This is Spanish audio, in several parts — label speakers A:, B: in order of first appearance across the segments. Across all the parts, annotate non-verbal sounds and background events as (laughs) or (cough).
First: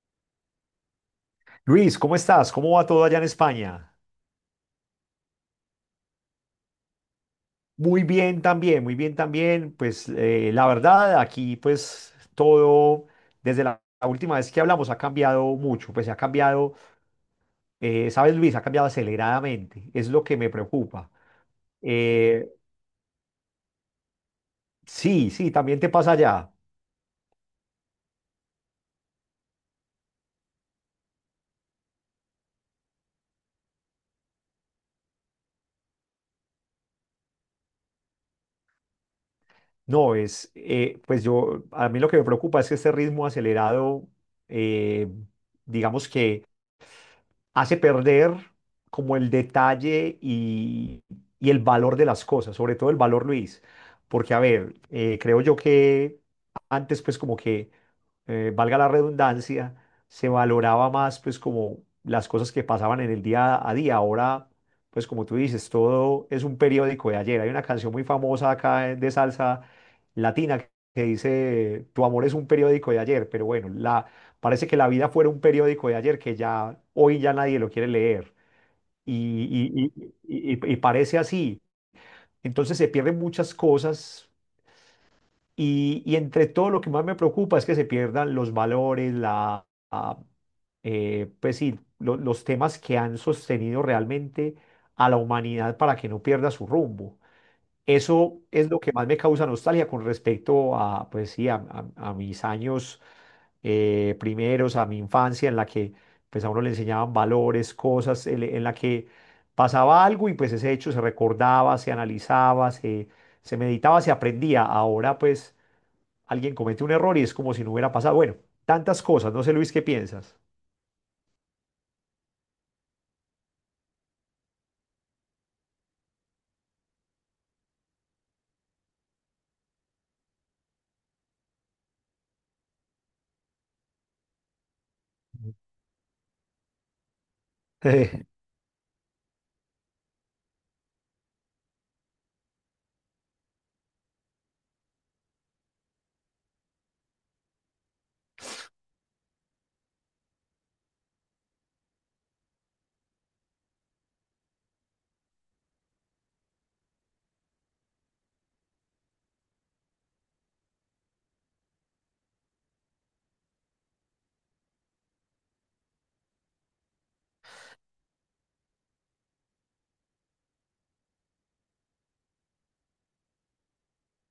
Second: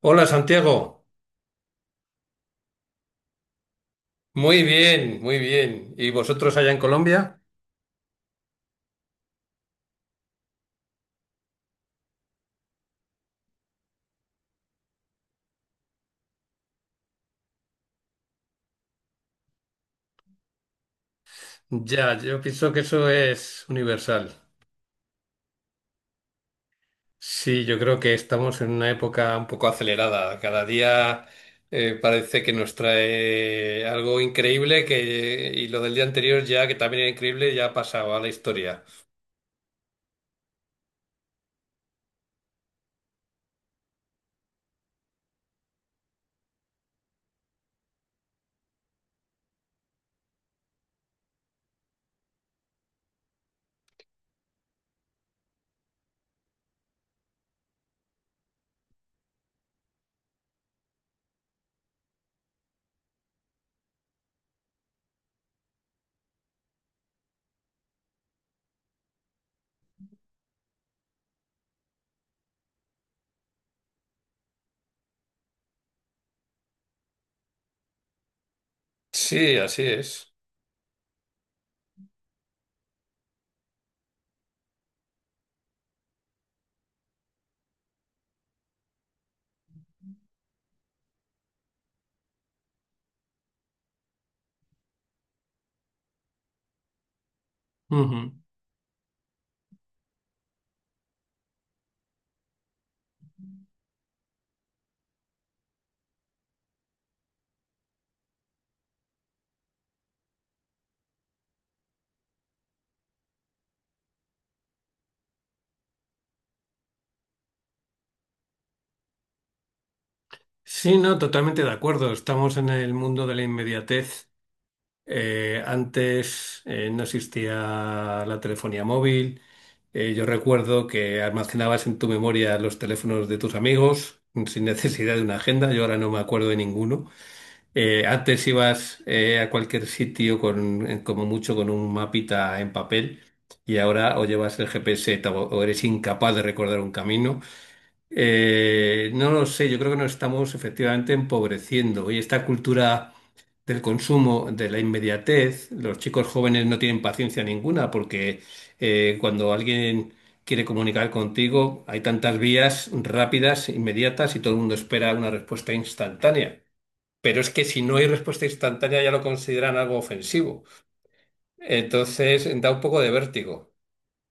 A: Hola Santiago,
B: Luis, ¿cómo estás? ¿Cómo va todo allá en España?
A: muy bien, muy bien. ¿Y vosotros allá en Colombia?
B: Muy bien también, muy bien también. Pues la verdad, aquí pues todo, desde la última vez que hablamos, ha cambiado mucho. Pues se ha cambiado, ¿sabes, Luis? Ha cambiado aceleradamente. Es lo que me preocupa.
A: Ya, yo
B: Eh,
A: pienso que eso es universal.
B: sí, sí, también te pasa allá.
A: Sí, yo creo que estamos en una época un poco acelerada. Cada día parece que nos trae algo increíble y lo del día anterior ya, que también era increíble, ya ha pasado a la historia.
B: No, pues yo, a mí lo que me preocupa es que este ritmo acelerado, eh, digamos que hace perder como el detalle y el valor de las cosas, sobre todo el valor, Luis, porque a ver, creo yo que antes pues como que, valga la redundancia, se valoraba más pues como las cosas que pasaban en el día a día, ahora pues como tú dices, todo es un periódico de ayer. Hay una canción muy famosa acá de salsa latina que dice, tu amor es un periódico de ayer, pero bueno, la parece que la vida fuera un periódico de ayer que ya hoy ya nadie lo quiere leer y,
A: Sí, así
B: y-
A: es.
B: y parece así. Entonces se pierden muchas cosas y entre todo lo que más me preocupa es que se pierdan los valores, la, pues sí, los temas que han sostenido realmente a la humanidad para que no pierda su rumbo.
A: Ujú.
B: Eso es lo que más me causa nostalgia con respecto a, pues sí, a mis años primeros, a mi infancia en la que pues a uno le enseñaban valores, cosas, en la que pasaba algo y pues ese hecho se recordaba, se analizaba, se meditaba, se aprendía. Ahora pues alguien comete un error y es como si no hubiera pasado. Bueno, tantas cosas, no sé, Luis, ¿qué piensas?
A: Sí, no, totalmente de acuerdo. Estamos en el mundo de la inmediatez. Antes no existía la telefonía móvil. Yo recuerdo que almacenabas en tu memoria los teléfonos de tus amigos sin necesidad de una
B: (laughs)
A: agenda. Yo ahora no me acuerdo de ninguno. Eh,
B: Eh,
A: antes ibas eh, a cualquier sitio con como mucho con un mapita en papel, y ahora o llevas el GPS o eres incapaz de recordar un camino. No lo sé, yo creo que nos estamos efectivamente empobreciendo, y esta cultura del consumo, de la inmediatez. Los chicos jóvenes no tienen paciencia ninguna porque cuando alguien quiere comunicar contigo hay tantas vías rápidas, inmediatas, y todo el mundo espera una respuesta instantánea. Pero es que si no hay respuesta instantánea ya lo consideran algo ofensivo. Entonces da un poco de vértigo.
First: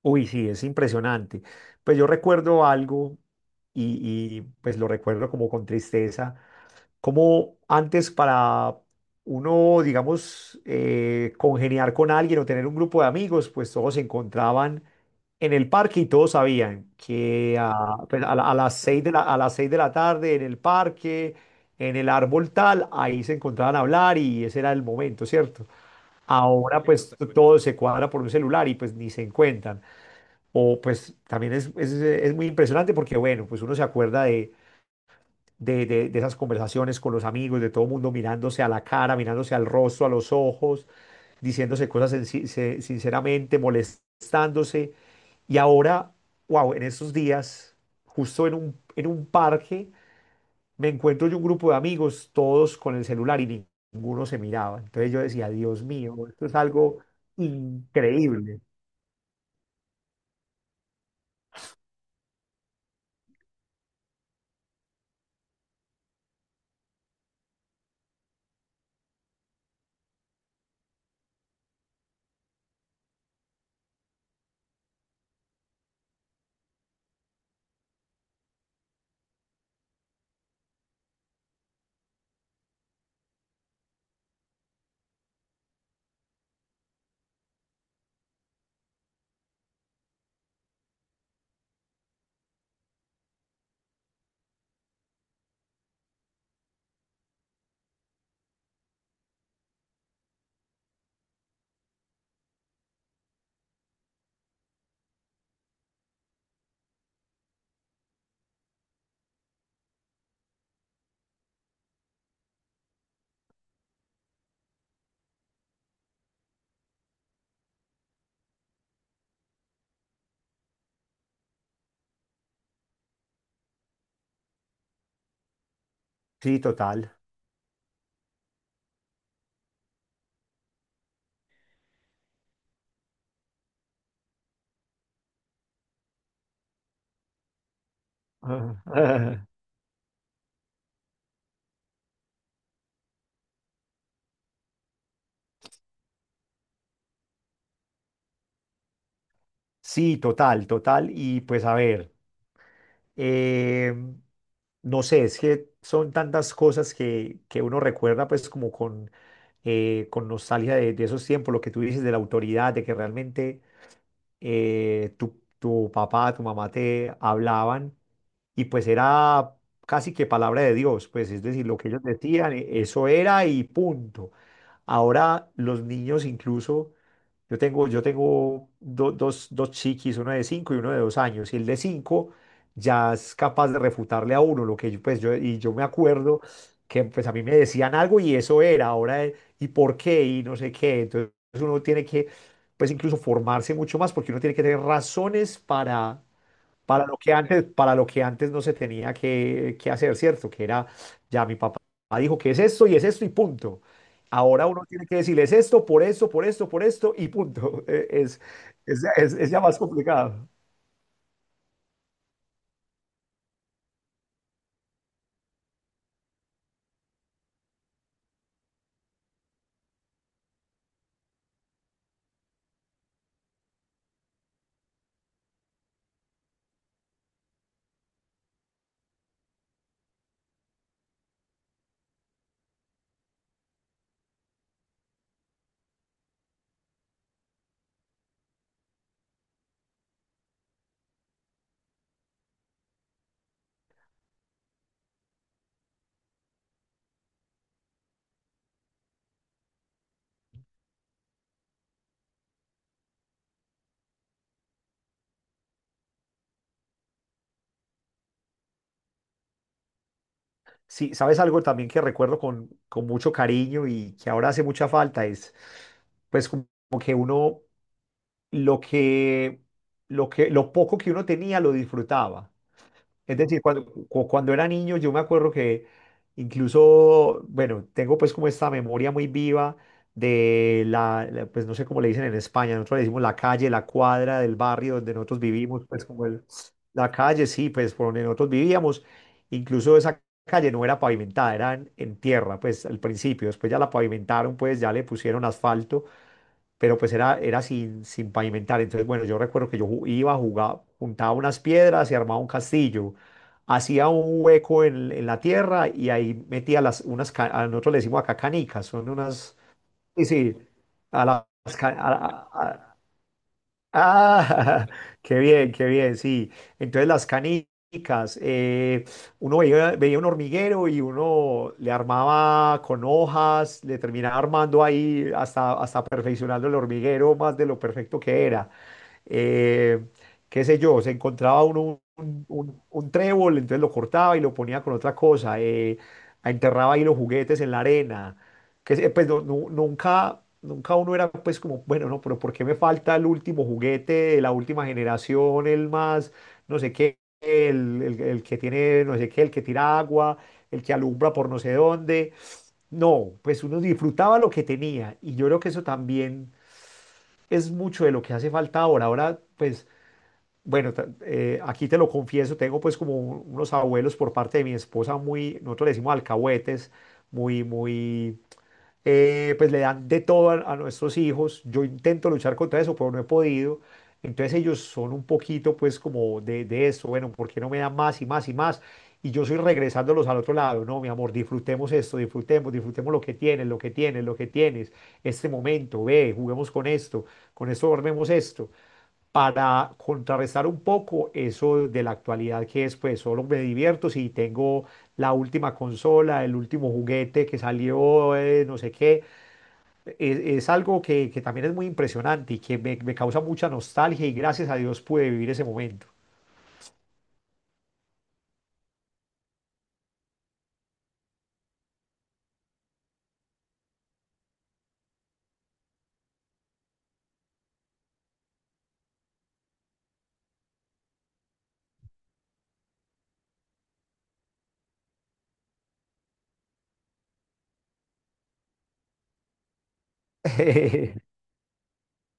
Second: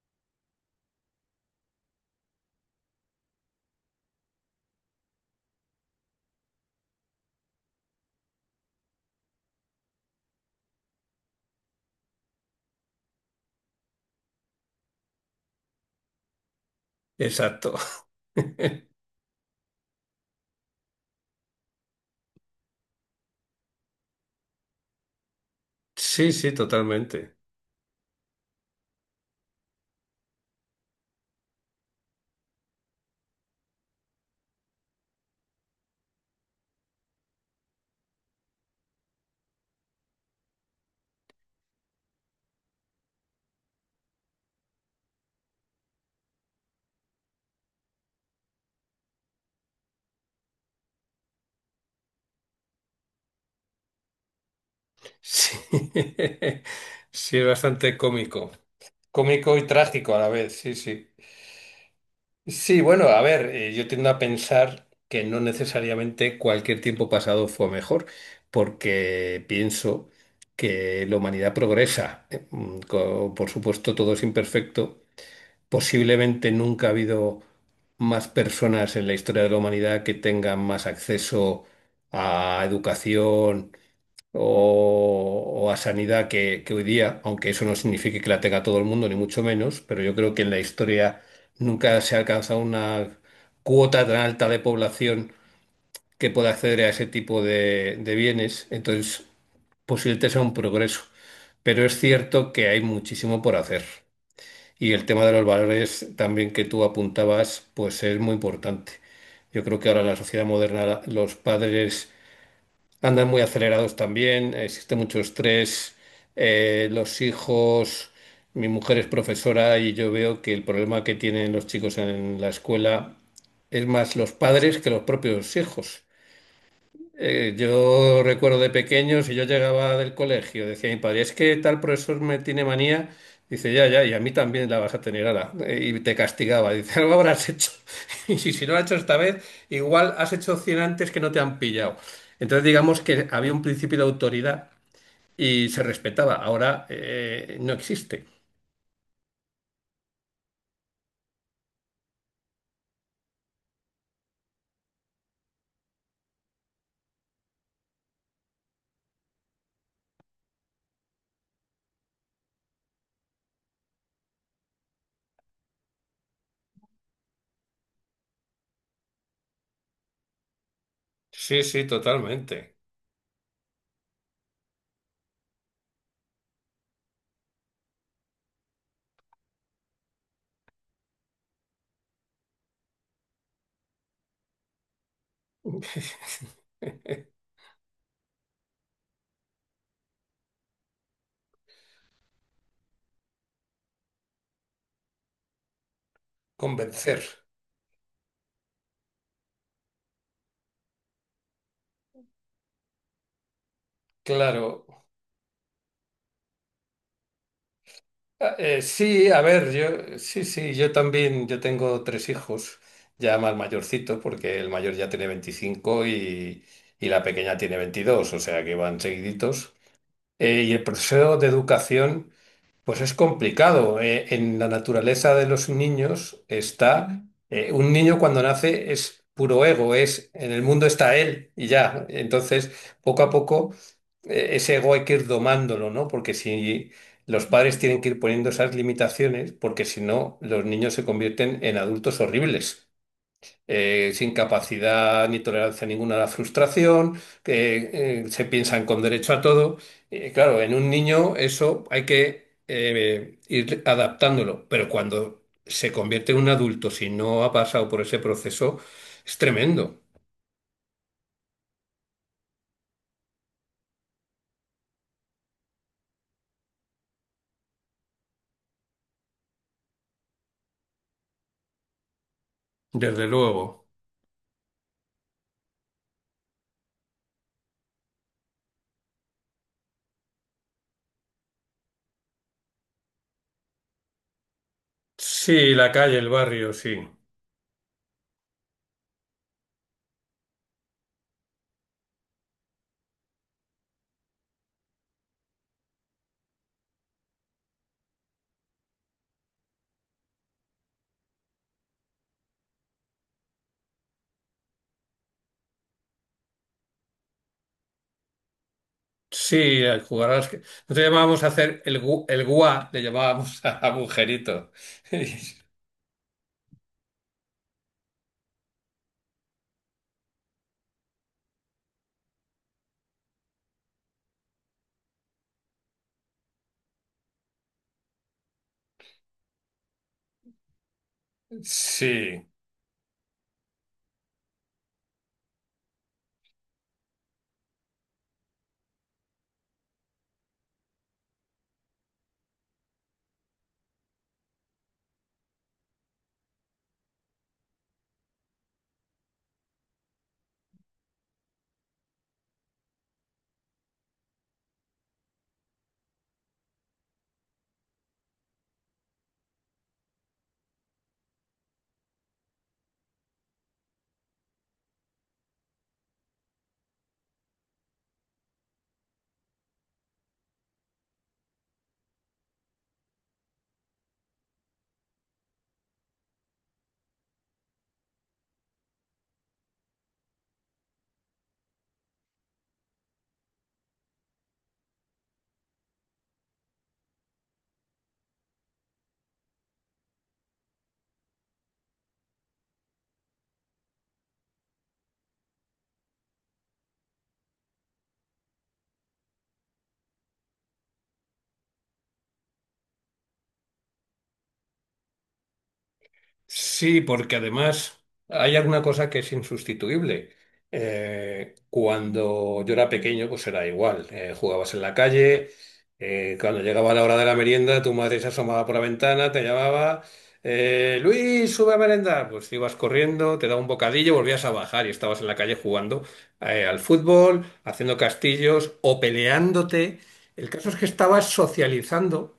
B: Uy, sí, es impresionante. Pues yo recuerdo algo pues lo recuerdo como con tristeza, como antes para uno, digamos, congeniar con alguien o tener un grupo de amigos. Pues todos se encontraban en el parque y todos sabían que
A: Exacto.
B: a, pues, a las seis de la, a las seis de la tarde en el parque, en el árbol tal, ahí se encontraban a hablar y ese era el momento, ¿cierto?
A: Sí, sí,
B: Ahora pues
A: totalmente.
B: todo se cuadra por un celular y pues ni se encuentran. O pues también es muy impresionante porque bueno, pues uno se acuerda de esas conversaciones con los amigos, de todo mundo mirándose a la cara, mirándose al rostro, a los ojos, diciéndose cosas sinceramente, molestándose. Y ahora, wow, en estos días, justo en un parque me encuentro yo un grupo de amigos, todos con el celular y ninguno se miraba. Entonces yo decía,
A: Sí,
B: Dios mío, esto es
A: (laughs)
B: algo
A: sí, es bastante cómico.
B: increíble.
A: Cómico y trágico a la vez, sí, sí. Sí, bueno, a ver, yo tiendo a pensar que no necesariamente cualquier tiempo pasado fue mejor, porque pienso que la humanidad progresa. Por supuesto, todo es imperfecto. Posiblemente nunca ha habido más personas en la historia de la humanidad que tengan más acceso a educación, o a sanidad que hoy día, aunque eso no signifique que la tenga todo el mundo, ni mucho menos, pero yo creo que en la historia nunca se ha alcanzado una cuota tan alta de población que pueda acceder a ese tipo de bienes. Entonces, posiblemente sea un progreso, pero es cierto que hay muchísimo por hacer. Y el tema de los valores también que tú apuntabas, pues es muy importante. Yo creo que ahora en la sociedad moderna los padres andan muy acelerados también, existe mucho estrés, los hijos, mi mujer es profesora y yo veo que el problema que tienen los chicos en la escuela es más los padres que los propios hijos.
B: Sí, total.
A: Yo recuerdo de pequeño, si yo llegaba del colegio, decía mi padre, es que tal profesor me tiene manía, dice, ya, ya, y a mí también la vas a tener, ala. Y te castigaba, dice, algo habrás hecho, (laughs) y si, si no lo has hecho esta
B: (laughs)
A: vez, igual has hecho 100 antes que no te han pillado. Entonces digamos que había un principio de autoridad y se respetaba, ahora no existe.
B: Sí, total, total. Y pues a ver, em, no sé, es que son tantas cosas que uno recuerda pues como con nostalgia de esos tiempos, lo que tú dices de la autoridad, de que realmente tu papá, tu mamá te hablaban y pues era casi que palabra de Dios, pues es
A: Sí,
B: decir, lo
A: sí,
B: que ellos decían,
A: totalmente.
B: eso era y punto. Ahora los niños incluso yo tengo dos chiquis, uno de cinco y uno de 2 años, y el de cinco ya es capaz de refutarle a uno lo que yo, pues yo, y yo me acuerdo
A: (laughs)
B: que pues a mí me decían algo y eso era. Ahora, ¿y por qué? Y no sé qué. Entonces uno tiene que, pues incluso formarse mucho más, porque uno tiene que tener razones para lo
A: Convencer.
B: que antes, para lo que antes no se tenía que hacer, ¿cierto? Que era, ya mi papá dijo que es esto y punto. Ahora uno
A: Claro.
B: tiene que decirle es esto, por esto, por esto, por esto y punto. (laughs) Eh, Es, es,
A: Sí,
B: es-
A: a
B: es ya
A: ver,
B: más
A: yo sí,
B: complicado.
A: sí, yo también, yo tengo tres hijos, ya más mayorcitos, porque el mayor ya tiene veinticinco, y la pequeña tiene 22, o sea que van seguiditos. Y el proceso de educación. Pues es complicado. En la naturaleza de los niños está, un niño cuando nace es puro ego, es, en el mundo está él y ya. Entonces, poco a poco, ese ego hay que ir domándolo, ¿no? Porque si los padres tienen que ir poniendo esas limitaciones, porque si no, los niños se convierten en adultos horribles, sin capacidad ni tolerancia ninguna a la frustración, que se piensan con derecho a todo. Claro, en un niño eso hay que ir adaptándolo, pero cuando se convierte en un adulto, si no ha pasado por ese proceso, es tremendo,
B: Sí, ¿sabes algo también que recuerdo con mucho cariño y que ahora hace mucha falta? Es pues como que uno, lo que, lo poco que uno tenía lo disfrutaba.
A: desde
B: Es decir, cuando,
A: luego.
B: cu- cuando era niño yo me acuerdo que incluso, bueno, tengo pues como esta memoria muy viva de pues no sé cómo le dicen en España, nosotros le decimos la calle, la cuadra del barrio donde nosotros
A: Sí,
B: vivimos,
A: la
B: pues
A: calle,
B: como
A: el barrio, sí.
B: la calle, sí, pues por donde nosotros vivíamos. Incluso esa calle no era pavimentada, era en tierra, pues al principio, después ya la pavimentaron, pues ya le pusieron asfalto, pero pues era sin pavimentar. Entonces, bueno, yo recuerdo que yo iba a jugar, juntaba unas piedras y armaba un castillo. Hacía un hueco en la tierra y ahí metía a nosotros le decimos acá canicas, son unas,
A: Sí, al
B: sí,
A: jugar a las...
B: sí,
A: que- nosotros
B: a
A: llamábamos
B: las,
A: a hacer el guá, le llamábamos (laughs) a agujerito.
B: ah, (laughs) qué bien, sí. Entonces las canicas, uno veía un hormiguero y uno le armaba con hojas, le terminaba armando ahí hasta perfeccionando el hormiguero más de lo perfecto que era, eh, qué sé yo, se
A: (laughs)
B: encontraba uno un,
A: Sí.
B: un- un trébol, entonces lo cortaba y lo ponía con otra cosa, enterraba ahí los juguetes en la arena, que pues nunca uno era pues como, bueno, no, pero ¿por qué me falta el último juguete de la última generación, el más, no sé qué, el que tiene, no sé qué, el que tira agua, el que alumbra por no sé dónde? No, pues uno disfrutaba lo que tenía y yo creo que eso también es mucho de lo que hace falta ahora. Ahora, pues bueno, aquí te lo confieso, tengo pues como unos abuelos por parte de mi esposa muy, nosotros le decimos alcahuetes, muy, muy, pues le dan de todo a nuestros hijos. Yo intento luchar contra eso, pero no he podido. Entonces ellos son un poquito pues como de eso, bueno, ¿por qué no me dan más y más y más? Y yo soy regresándolos al otro lado, no, mi amor, disfrutemos esto, disfrutemos, disfrutemos lo que tienes, lo que tienes, lo que tienes, este momento, ve, juguemos con esto dormemos esto, para contrarrestar un poco eso de la actualidad que es, pues, solo me divierto si tengo la última consola, el último juguete que salió, no sé qué. Es algo que también es muy impresionante y que me causa mucha nostalgia, y gracias a Dios pude vivir ese momento.
A: Sí, porque además hay alguna cosa que es insustituible. Cuando yo era pequeño, pues era igual. Jugabas en la calle, cuando llegaba la hora de la merienda, tu madre se asomaba por la ventana, te llamaba, Luis, sube a merendar. Pues ibas corriendo, te daba un bocadillo, volvías a bajar y estabas en la calle jugando al fútbol, haciendo castillos o peleándote. El caso es que estabas
B: (laughs)
A: socializando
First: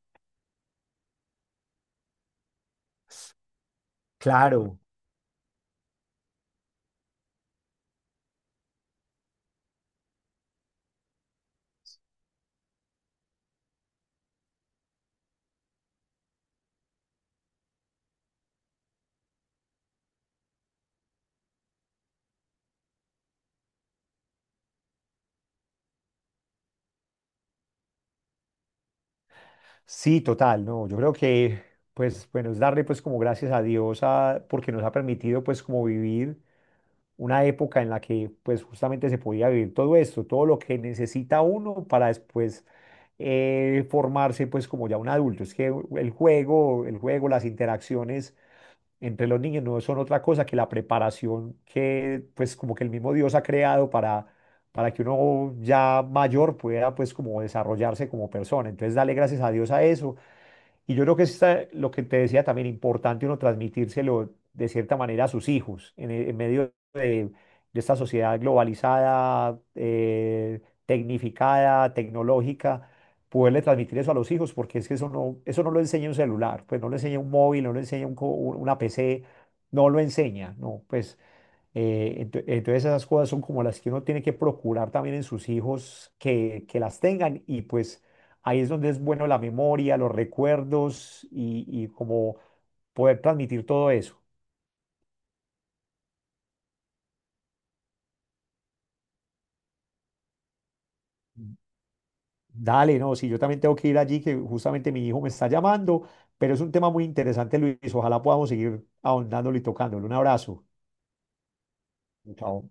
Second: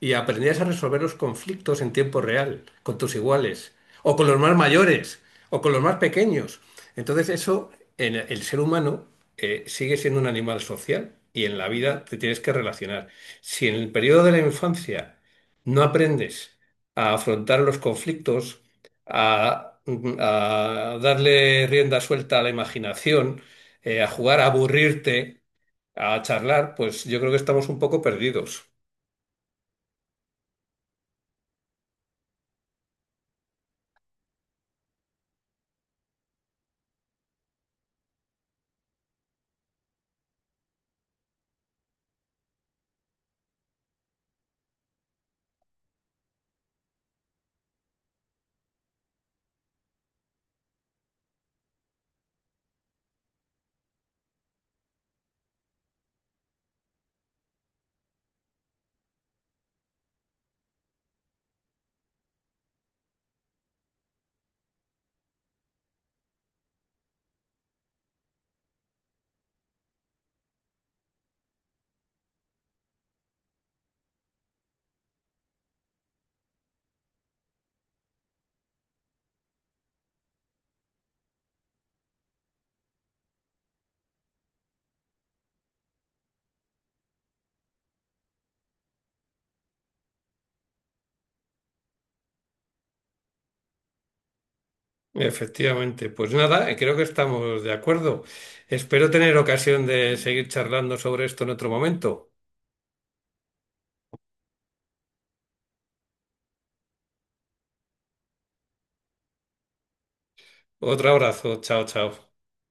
A: y aprendías a resolver los conflictos en tiempo real, con tus iguales, o con los más
B: Claro,
A: mayores, o con los más pequeños. Entonces eso, en el ser humano, sigue siendo un animal social y en la vida te tienes que relacionar. Si en el periodo de la infancia no aprendes a afrontar los conflictos, a, a darle rienda suelta a la imaginación, a jugar, a aburrirte, a charlar, pues yo creo que estamos un poco perdidos.
B: sí, total, no, yo creo que, pues, bueno, es darle, pues, como gracias a Dios, a, porque nos ha permitido, pues, como vivir una época en la que pues justamente se podía vivir todo esto, todo lo que necesita uno para después formarse pues como ya un adulto. Es que el juego, las interacciones entre los niños no son otra cosa que la preparación que pues como que el mismo Dios ha creado para, que uno ya mayor pueda pues como desarrollarse como persona. Entonces dale gracias a Dios a eso, y yo creo que esta, lo que te decía también, importante uno transmitírselo de cierta manera a sus hijos en medio de esta sociedad globalizada, tecnificada, tecnológica, poderle transmitir eso a los hijos, porque es que eso no lo enseña un celular, pues no lo enseña un móvil, no lo enseña un una PC, no lo enseña, no, pues entonces esas cosas son como las que uno tiene que procurar también en sus hijos, que las tengan, y pues ahí es donde es bueno la memoria, los recuerdos y como poder transmitir todo eso.
A: Efectivamente, pues nada, creo que estamos de acuerdo. Espero tener ocasión de seguir charlando sobre esto en otro momento.
B: Dale, no, si yo también tengo que ir allí, que justamente mi hijo me está llamando, pero es un tema muy interesante, Luis. Ojalá podamos seguir ahondándolo y tocándolo. Un abrazo.
A: Otro abrazo, chao, chao.
B: Chao.